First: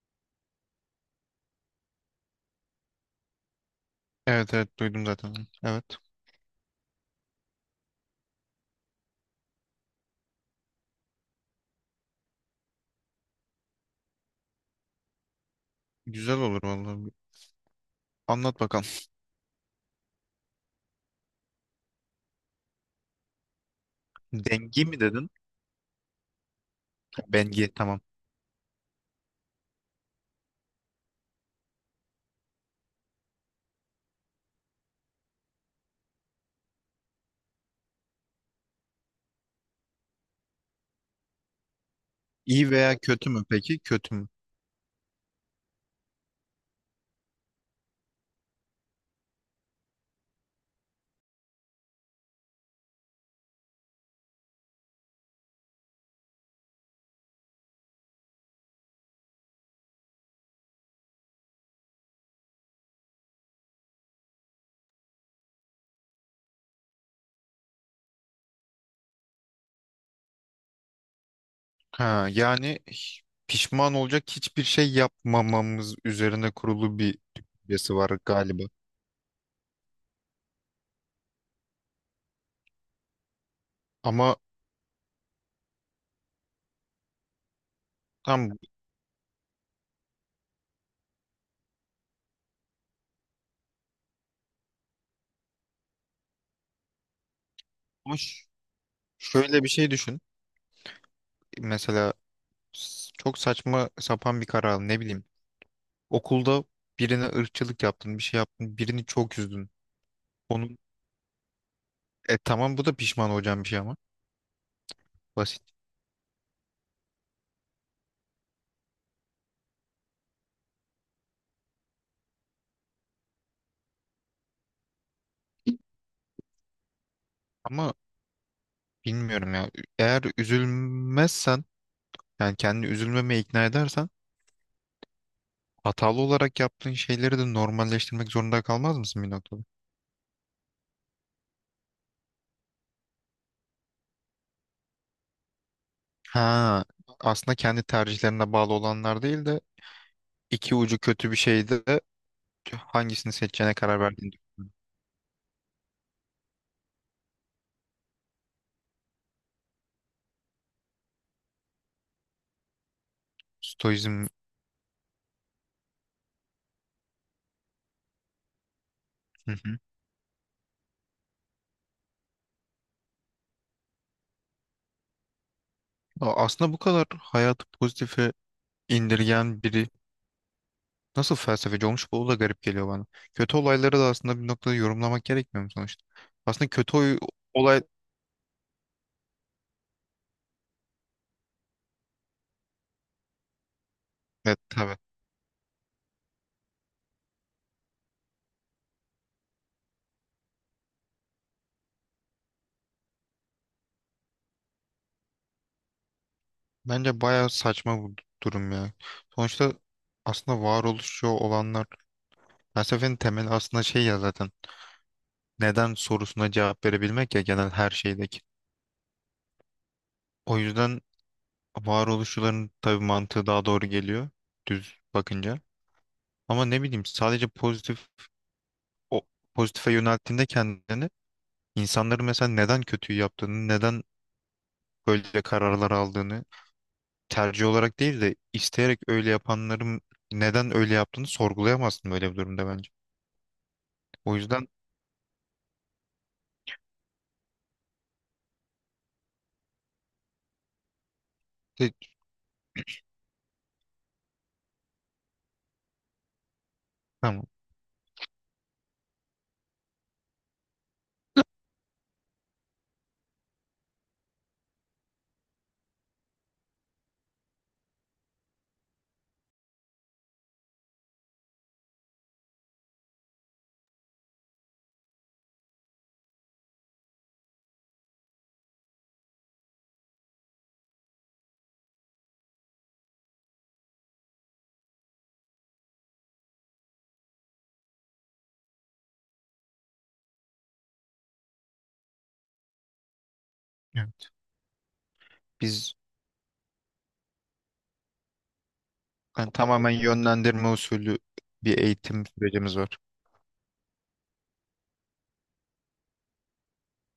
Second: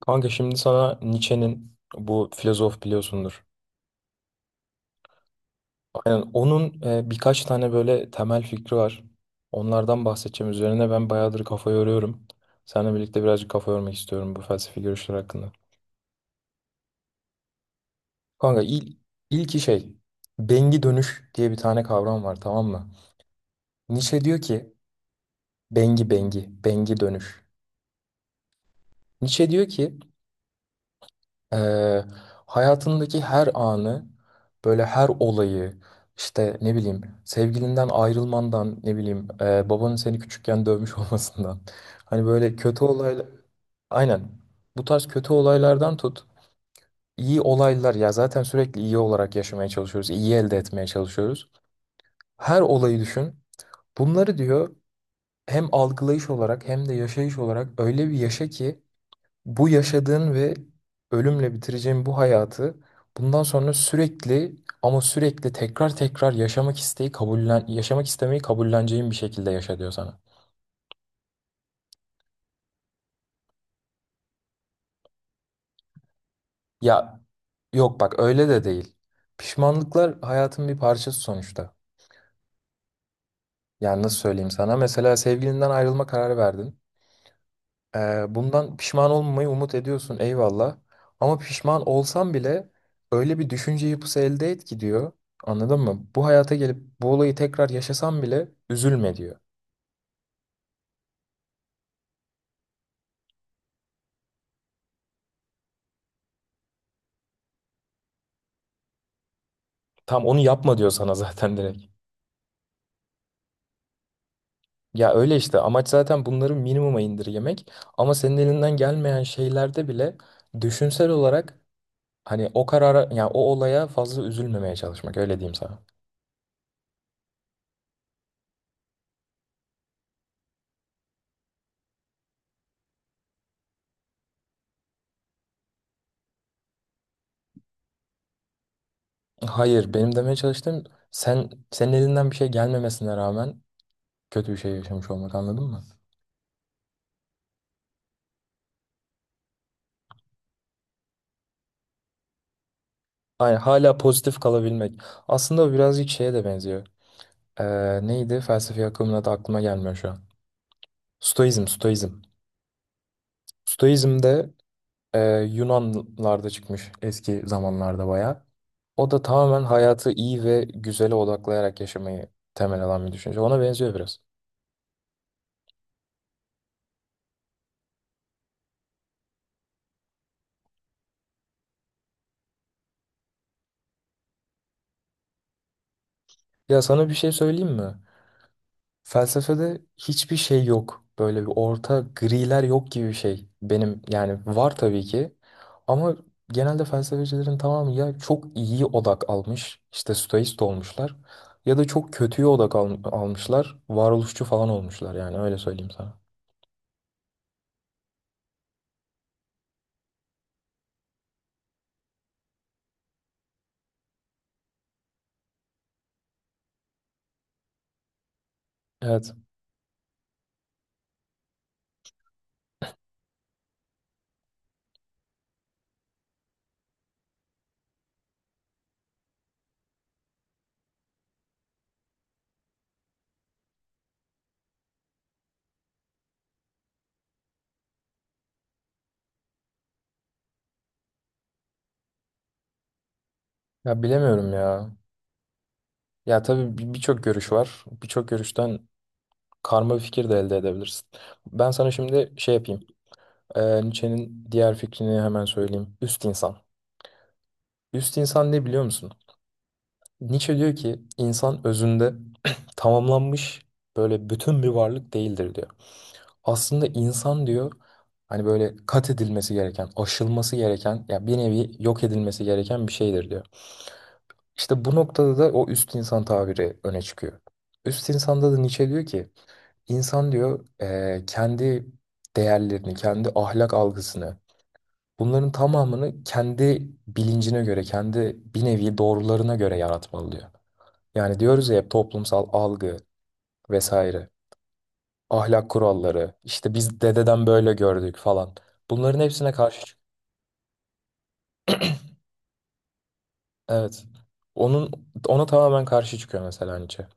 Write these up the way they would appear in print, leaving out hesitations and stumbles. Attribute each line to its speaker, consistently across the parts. Speaker 1: Kanka şimdi sana Nietzsche'nin bu filozof biliyorsundur.
Speaker 2: Evet, evet, duydum zaten. Onu. Evet.
Speaker 1: Aynen onun birkaç tane böyle temel fikri var. Onlardan bahsedeceğim. Üzerine ben bayağıdır kafa yoruyorum. Seninle birlikte birazcık kafa yormak istiyorum bu felsefi görüşler hakkında.
Speaker 2: Güzel olur vallahi. Anlat
Speaker 1: Kanka
Speaker 2: bakalım.
Speaker 1: il, ilki şey bengi dönüş diye bir tane kavram var, tamam mı? Nietzsche diyor ki
Speaker 2: Dengi mi dedin?
Speaker 1: bengi dönüş.
Speaker 2: Bengi, tamam.
Speaker 1: Nietzsche diyor ki Ee, hayatındaki her anı, böyle her olayı, işte ne bileyim sevgilinden ayrılmandan, ne bileyim babanın seni küçükken dövmüş olmasından. Hani böyle
Speaker 2: İyi
Speaker 1: kötü
Speaker 2: veya
Speaker 1: olaylar,
Speaker 2: kötü mü peki? Kötü mü?
Speaker 1: aynen bu tarz kötü olaylardan tut. İyi olaylar ya zaten sürekli iyi olarak yaşamaya çalışıyoruz, iyi elde etmeye çalışıyoruz. Her olayı düşün. Bunları diyor hem algılayış olarak hem de yaşayış olarak öyle bir yaşa ki bu yaşadığın ve ölümle bitireceğin bu hayatı bundan sonra sürekli ama sürekli tekrar tekrar yaşamak isteği kabullen yaşamak istemeyi kabulleneceğin bir şekilde yaşa diyor sana.
Speaker 2: Ha, yani pişman olacak hiçbir şey yapmamamız üzerine kurulu bir
Speaker 1: Ya
Speaker 2: düşüncesi
Speaker 1: yok,
Speaker 2: var
Speaker 1: bak öyle
Speaker 2: galiba.
Speaker 1: de değil. Pişmanlıklar hayatın bir parçası sonuçta. Yani nasıl
Speaker 2: Ama
Speaker 1: söyleyeyim sana? Mesela sevgilinden ayrılma kararı verdin.
Speaker 2: tam
Speaker 1: Bundan pişman olmamayı umut ediyorsun, eyvallah. Ama pişman olsan bile öyle bir düşünce yapısı elde et ki diyor. Anladın mı? Bu hayata gelip bu olayı tekrar yaşasan
Speaker 2: Hoş.
Speaker 1: bile üzülme diyor.
Speaker 2: Şöyle bir şey düşün. Mesela çok saçma sapan bir karar aldın. Ne bileyim. Okulda birine ırkçılık yaptın, bir şey yaptın, birini çok üzdün.
Speaker 1: Tam onu yapma
Speaker 2: Onun
Speaker 1: diyor sana zaten direkt.
Speaker 2: tamam, bu da pişman olacağın bir şey ama
Speaker 1: Ya öyle işte,
Speaker 2: basit.
Speaker 1: amaç zaten bunları minimuma indirgemek. Ama senin elinden gelmeyen şeylerde bile düşünsel olarak hani o karara, yani o olaya fazla üzülmemeye çalışmak, öyle diyeyim sana.
Speaker 2: Ama bilmiyorum ya. Eğer üzülmezsen, yani kendini üzülmemeye ikna edersen, hatalı olarak yaptığın şeyleri de normalleştirmek zorunda kalmaz mısın bir noktada?
Speaker 1: Hayır, benim demeye çalıştığım sen senin elinden bir şey gelmemesine rağmen kötü bir şey yaşamış olmak, anladın mı?
Speaker 2: Ha, aslında kendi tercihlerine bağlı olanlar değil de iki ucu kötü bir şeyde de hangisini
Speaker 1: Aynen,
Speaker 2: seçeceğine
Speaker 1: hala
Speaker 2: karar verdiğini
Speaker 1: pozitif
Speaker 2: düşünüyorum.
Speaker 1: kalabilmek. Aslında o birazcık şeye de benziyor. Neydi? Felsefi akımın adı aklıma gelmiyor şu an. Stoizm, Stoizm. Stoizm
Speaker 2: Stoizm.
Speaker 1: de e, Yunanlarda çıkmış eski zamanlarda, bayağı. O da
Speaker 2: Hı
Speaker 1: tamamen
Speaker 2: hı.
Speaker 1: hayatı iyi ve güzele odaklayarak yaşamayı temel alan bir düşünce. Ona benziyor biraz.
Speaker 2: Aslında bu kadar hayatı pozitife indirgen biri nasıl felsefeci olmuş, bu da garip geliyor bana. Kötü olayları da aslında bir noktada yorumlamak gerekmiyor mu sonuçta? Aslında
Speaker 1: Ya sana bir şey söyleyeyim
Speaker 2: olay,
Speaker 1: mi? Felsefede hiçbir şey yok. Böyle bir orta griler yok gibi bir şey. Benim yani
Speaker 2: evet,
Speaker 1: var
Speaker 2: tabii.
Speaker 1: tabii ki. Ama genelde felsefecilerin tamamı ya çok iyi odak almış, işte stoist olmuşlar. Ya da çok kötüye almışlar. Varoluşçu falan olmuşlar, yani öyle söyleyeyim sana.
Speaker 2: Bence bayağı saçma bu durum ya. Sonuçta aslında varoluşçu olanlar, felsefenin temeli aslında şey ya zaten, neden sorusuna cevap verebilmek ya, genel her şeydeki.
Speaker 1: Evet.
Speaker 2: O yüzden varoluşçuların tabii mantığı daha doğru geliyor düz bakınca. Ama ne bileyim, sadece pozitif, o pozitife yönelttiğinde kendini, insanların mesela neden kötüyü yaptığını, neden böyle kararlar aldığını, tercih olarak değil de isteyerek öyle yapanların neden öyle yaptığını sorgulayamazsın böyle bir durumda bence.
Speaker 1: Ya
Speaker 2: O
Speaker 1: bilemiyorum
Speaker 2: yüzden
Speaker 1: ya. Ya tabii birçok görüş var. Birçok görüşten karma bir fikir de elde edebilirsin. Ben sana
Speaker 2: te-
Speaker 1: şimdi şey yapayım. Nietzsche'nin diğer fikrini hemen söyleyeyim. Üst insan.
Speaker 2: tamam.
Speaker 1: Üst insan ne biliyor musun? Nietzsche diyor ki insan özünde tamamlanmış böyle bütün bir varlık değildir diyor. Aslında insan diyor hani böyle kat edilmesi gereken, aşılması gereken ya bir nevi yok edilmesi gereken bir şeydir diyor. İşte bu noktada da o üst insan tabiri öne çıkıyor. Üst insanda da Nietzsche diyor ki insan diyor kendi değerlerini, kendi ahlak algısını bunların tamamını kendi bilincine göre, kendi bir nevi doğrularına göre yaratmalı diyor. Yani diyoruz ya hep toplumsal algı vesaire,
Speaker 2: Evet.
Speaker 1: ahlak
Speaker 2: Biz
Speaker 1: kuralları, işte biz dededen böyle gördük falan. Bunların hepsine
Speaker 2: yani
Speaker 1: karşı
Speaker 2: tamamen
Speaker 1: çık.
Speaker 2: yönlendirme usulü bir eğitim sürecimiz var.
Speaker 1: Evet. Onun ona tamamen karşı çıkıyor mesela Nietzsche.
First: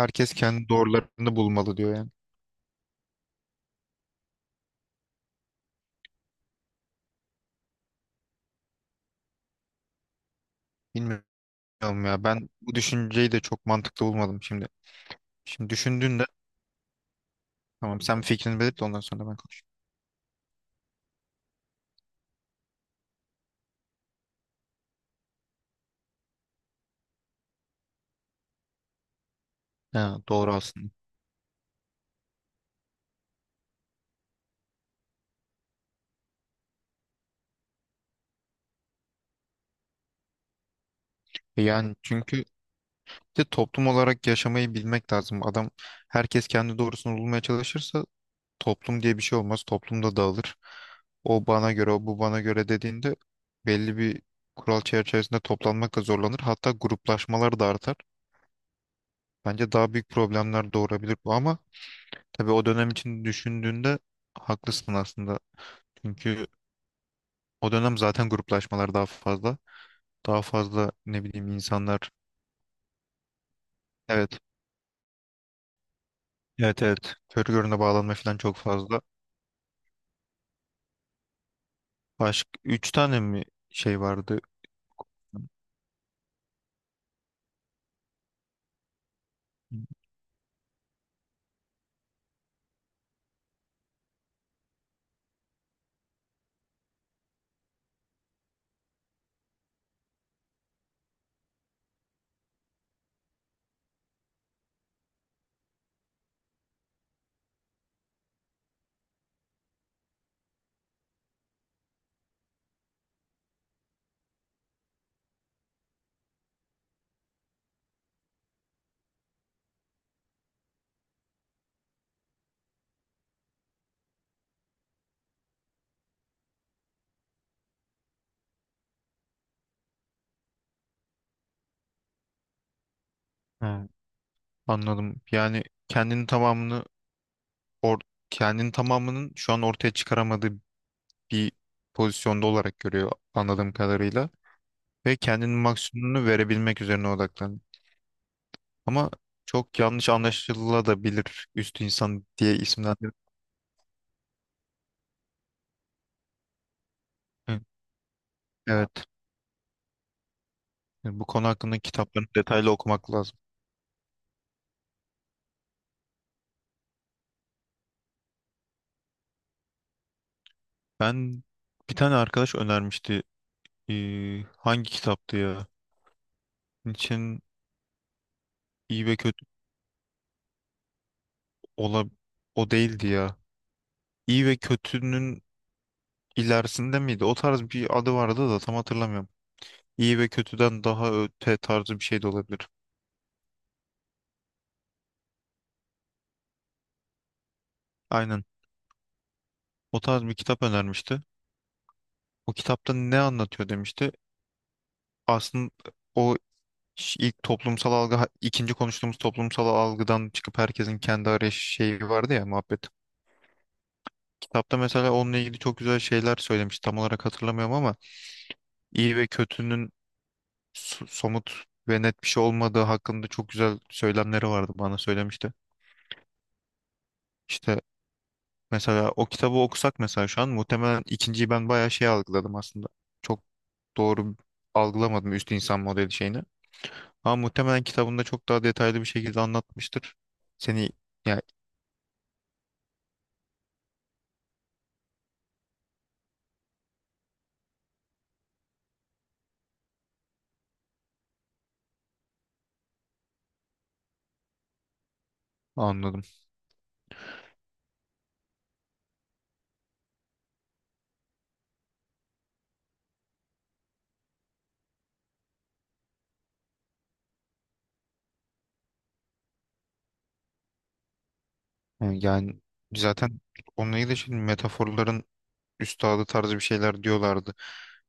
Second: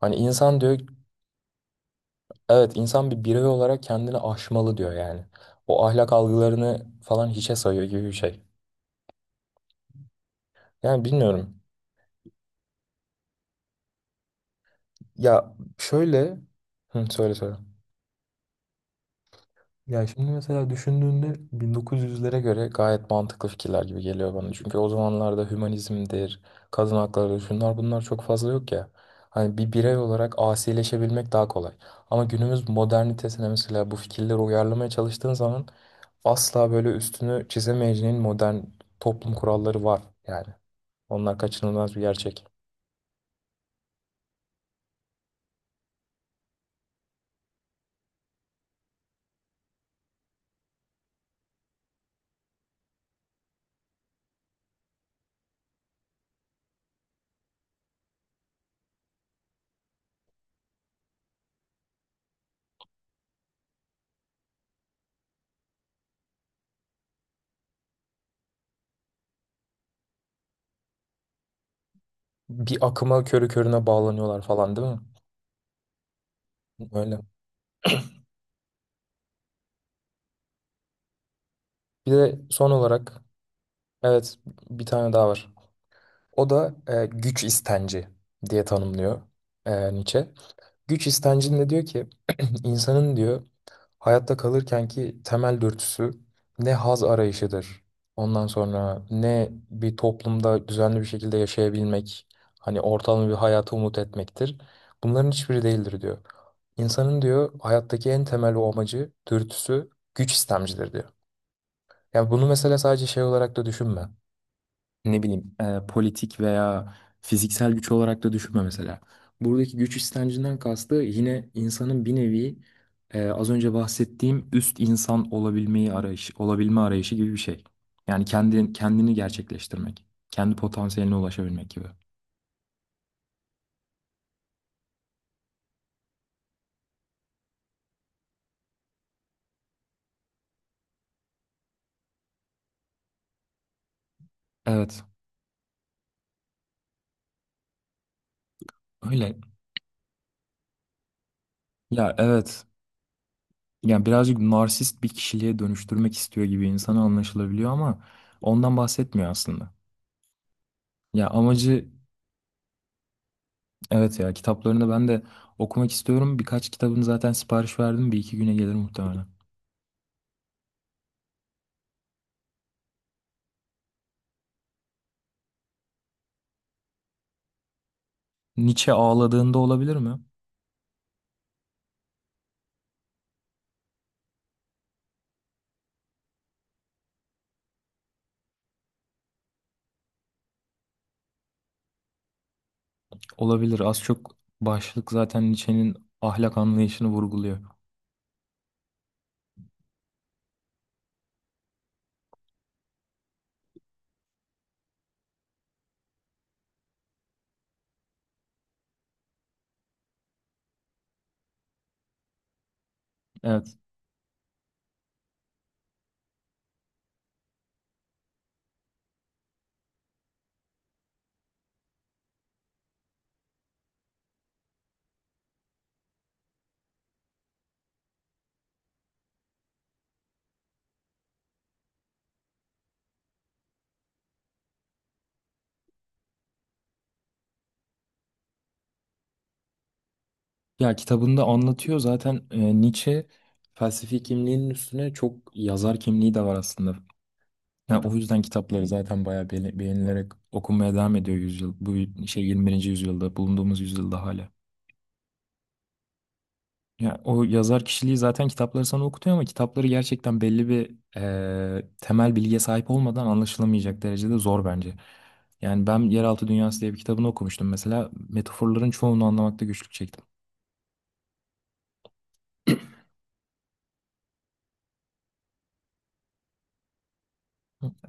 Speaker 1: Hani insan
Speaker 2: kendi
Speaker 1: diyor,
Speaker 2: doğrularını bulmalı diyor yani.
Speaker 1: evet insan bir birey olarak kendini aşmalı diyor yani. O ahlak algılarını falan hiçe sayıyor gibi bir şey. Yani
Speaker 2: Bilmiyorum
Speaker 1: bilmiyorum.
Speaker 2: ya, ben bu düşünceyi de çok mantıklı bulmadım şimdi.
Speaker 1: Ya
Speaker 2: Şimdi düşündüğünde,
Speaker 1: şöyle, hı, söyle söyle.
Speaker 2: tamam, sen fikrini belirt de ondan sonra ben konuşayım.
Speaker 1: Ya şimdi mesela düşündüğünde 1900'lere göre gayet mantıklı fikirler gibi geliyor bana. Çünkü o zamanlarda hümanizmdir, kadın hakları, şunlar bunlar çok fazla yok ya. Hani bir birey
Speaker 2: Ha,
Speaker 1: olarak
Speaker 2: doğru aslında.
Speaker 1: asileşebilmek daha kolay. Ama günümüz modernitesine mesela bu fikirleri uyarlamaya çalıştığın zaman asla böyle üstünü çizemeyeceğin modern toplum kuralları var yani. Onlar kaçınılmaz
Speaker 2: Yani
Speaker 1: bir gerçek.
Speaker 2: çünkü de toplum olarak yaşamayı bilmek lazım. Adam, herkes kendi doğrusunu bulmaya çalışırsa toplum diye bir şey olmaz. Toplum da dağılır. O bana göre, o bu bana göre dediğinde belli bir kural çerçevesinde toplanmakla zorlanır. Hatta gruplaşmalar da artar. Bence daha büyük problemler doğurabilir bu, ama tabii o dönem için düşündüğünde haklısın aslında. Çünkü o dönem zaten gruplaşmalar daha fazla. Daha fazla ne bileyim insanlar.
Speaker 1: Bir akıma körü körüne
Speaker 2: Evet.
Speaker 1: bağlanıyorlar falan, değil mi?
Speaker 2: Evet, evet.
Speaker 1: Öyle.
Speaker 2: Körü görüne bağlanma falan çok fazla.
Speaker 1: Bir de
Speaker 2: Başka
Speaker 1: son
Speaker 2: 3 tane
Speaker 1: olarak
Speaker 2: mi şey
Speaker 1: evet,
Speaker 2: vardı?
Speaker 1: bir tane daha
Speaker 2: Hı.
Speaker 1: var. O da güç istenci diye tanımlıyor
Speaker 2: Hı.
Speaker 1: e, Nietzsche. Güç istencinde diyor ki insanın diyor hayatta kalırkenki temel dürtüsü ne haz arayışıdır. Ondan sonra ne bir toplumda düzenli bir şekilde yaşayabilmek, hani ortalama bir hayata umut etmektir. Bunların hiçbiri değildir diyor. İnsanın diyor hayattaki en temel o amacı, dürtüsü güç istemcidir diyor. Yani bunu mesela sadece şey olarak da düşünme, ne bileyim politik veya fiziksel güç olarak da düşünme mesela. Buradaki güç istencinden kastı yine insanın bir nevi az önce bahsettiğim üst insan olabilme arayışı gibi bir şey. Yani kendini gerçekleştirmek, kendi potansiyeline ulaşabilmek gibi.
Speaker 2: Ha, anladım. Yani or kendini tamamının şu an ortaya çıkaramadığı bir pozisyonda olarak görüyor anladığım kadarıyla
Speaker 1: Evet,
Speaker 2: ve kendinin maksimumunu verebilmek üzerine odaklanıyor. Ama
Speaker 1: öyle.
Speaker 2: çok yanlış anlaşılabilir üst
Speaker 1: Ya
Speaker 2: insan diye
Speaker 1: evet.
Speaker 2: isimlendir.
Speaker 1: Yani birazcık narsist bir kişiliğe dönüştürmek istiyor gibi insana
Speaker 2: Hı.
Speaker 1: anlaşılabiliyor ama ondan
Speaker 2: Evet.
Speaker 1: bahsetmiyor aslında.
Speaker 2: Yani
Speaker 1: Ya
Speaker 2: bu konu hakkında
Speaker 1: amacı
Speaker 2: kitaplarını detaylı okumak lazım.
Speaker 1: evet, ya kitaplarını ben de okumak istiyorum. Birkaç kitabını zaten sipariş verdim. Bir iki güne gelir muhtemelen.
Speaker 2: Ben bir tane arkadaş önermişti. Hangi kitaptı ya? Nietzsche'nin
Speaker 1: Nietzsche
Speaker 2: iyi ve kötü
Speaker 1: ağladığında olabilir mi?
Speaker 2: ola o değildi ya. İyi ve kötünün ilerisinde miydi? O tarz bir adı vardı da tam hatırlamıyorum. İyi ve kötüden daha öte tarzı bir şey de olabilir.
Speaker 1: Olabilir. Az çok başlık zaten Nietzsche'nin ahlak anlayışını vurguluyor.
Speaker 2: Aynen. O tarz bir kitap önermişti. O kitapta ne anlatıyor demişti. Aslında o ilk toplumsal algı, ikinci konuştuğumuz toplumsal algıdan çıkıp herkesin kendi arayış şeyi vardı ya, muhabbet.
Speaker 1: Evet.
Speaker 2: Kitapta mesela onunla ilgili çok güzel şeyler söylemiş. Tam olarak hatırlamıyorum ama iyi ve kötünün somut ve net bir şey olmadığı hakkında çok güzel söylemleri vardı, bana söylemişti. İşte mesela o kitabı okusak mesela, şu an muhtemelen ikinciyi ben bayağı şey algıladım aslında. Çok doğru algılamadım üst insan modeli şeyini. Ama muhtemelen kitabında çok daha detaylı bir şekilde anlatmıştır. Seni
Speaker 1: Ya
Speaker 2: yani
Speaker 1: kitabında anlatıyor zaten Nietzsche felsefi kimliğinin üstüne çok yazar kimliği de var aslında. Yani o yüzden kitapları zaten bayağı beğenilerek okunmaya devam ediyor yüzyıl. Bu şey 21. yüzyılda bulunduğumuz yüzyılda hala.
Speaker 2: Anladım.
Speaker 1: Ya o yazar kişiliği zaten kitapları sana okutuyor ama kitapları gerçekten belli bir temel bilgiye sahip olmadan anlaşılamayacak derecede zor bence. Yani ben Yeraltı Dünyası diye bir kitabını okumuştum mesela. Metaforların çoğunu anlamakta güçlük çektim.
Speaker 2: Yani, yani zaten onunla ilgili şimdi metaforların üstadı tarzı bir şeyler diyorlardı.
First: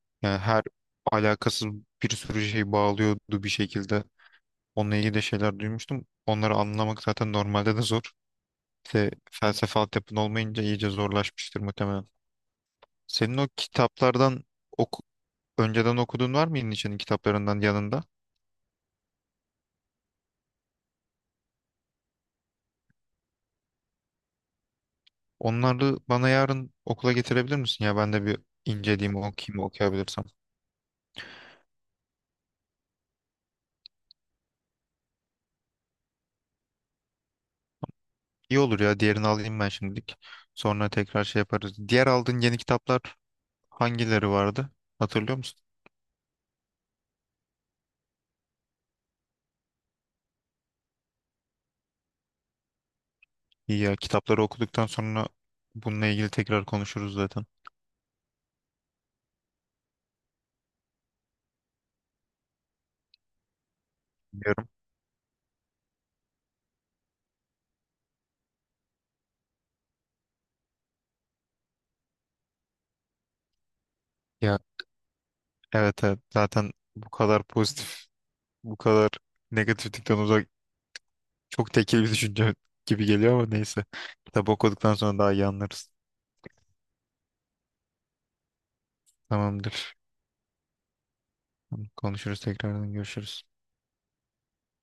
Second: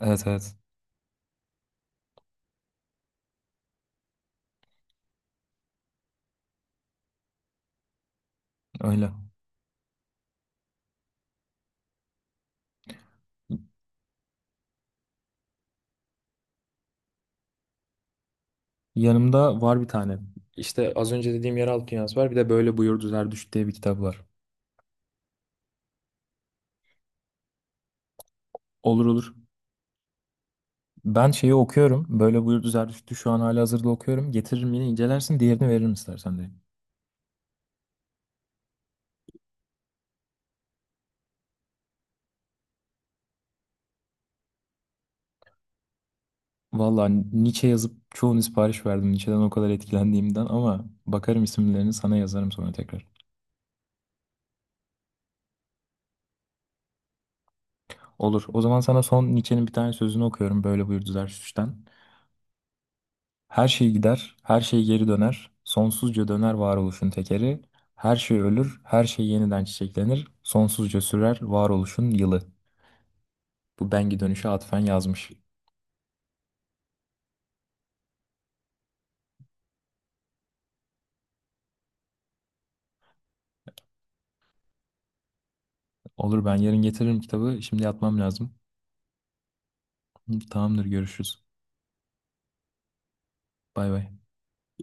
Speaker 1: Evet
Speaker 2: Yani
Speaker 1: evet,
Speaker 2: her alakasız bir sürü şey bağlıyordu bir şekilde. Onunla ilgili de şeyler duymuştum. Onları anlamak zaten normalde de zor. İşte
Speaker 1: öyle.
Speaker 2: felsefe altyapın olmayınca iyice zorlaşmıştır muhtemelen. Senin o kitaplardan oku- önceden okuduğun var mı İlniç'in kitaplarından yanında?
Speaker 1: Yanımda var bir tane. İşte az önce dediğim Yeraltı Dünyası var. Bir de Böyle Buyurdu Zerdüşt diye bir kitap var.
Speaker 2: Onları bana yarın okula getirebilir misin ya? Ben de bir
Speaker 1: Olur
Speaker 2: inceleyeyim,
Speaker 1: olur.
Speaker 2: okuyayım, okuyabilirsem.
Speaker 1: Ben şeyi okuyorum. Böyle Buyurdu Zerdüşt'ü şu an halihazırda okuyorum. Getiririm, yine incelersin. Diğerini veririm istersen de.
Speaker 2: İyi olur ya. Diğerini alayım ben şimdilik. Sonra tekrar şey yaparız. Diğer aldığın yeni kitaplar hangileri vardı? Hatırlıyor musun?
Speaker 1: Valla Nietzsche yazıp çoğunu sipariş verdim. Nietzsche'den o kadar etkilendiğimden, ama bakarım isimlerini sana yazarım sonra tekrar.
Speaker 2: İyi ya, kitapları okuduktan sonra bununla ilgili tekrar konuşuruz zaten.
Speaker 1: Olur. O zaman sana son Nietzsche'nin bir tane sözünü okuyorum. Böyle buyurdu Zarathus'tan. Her şey gider, her
Speaker 2: Biliyorum.
Speaker 1: şey geri döner. Sonsuzca döner varoluşun tekeri. Her şey ölür, her şey yeniden çiçeklenir. Sonsuzca sürer varoluşun yılı. Bu Bengi dönüşe
Speaker 2: Ya
Speaker 1: atfen yazmış.
Speaker 2: evet, evet, zaten bu kadar pozitif, bu kadar negatiflikten uzak, çok tekil bir düşünce gibi geliyor ama neyse. Kitap okuduktan sonra daha iyi anlarız.
Speaker 1: Olur, ben yarın getiririm kitabı. Şimdi yatmam lazım.
Speaker 2: Tamamdır.
Speaker 1: Tamamdır, görüşürüz.
Speaker 2: Konuşuruz, tekrardan görüşürüz.
Speaker 1: Bay bay.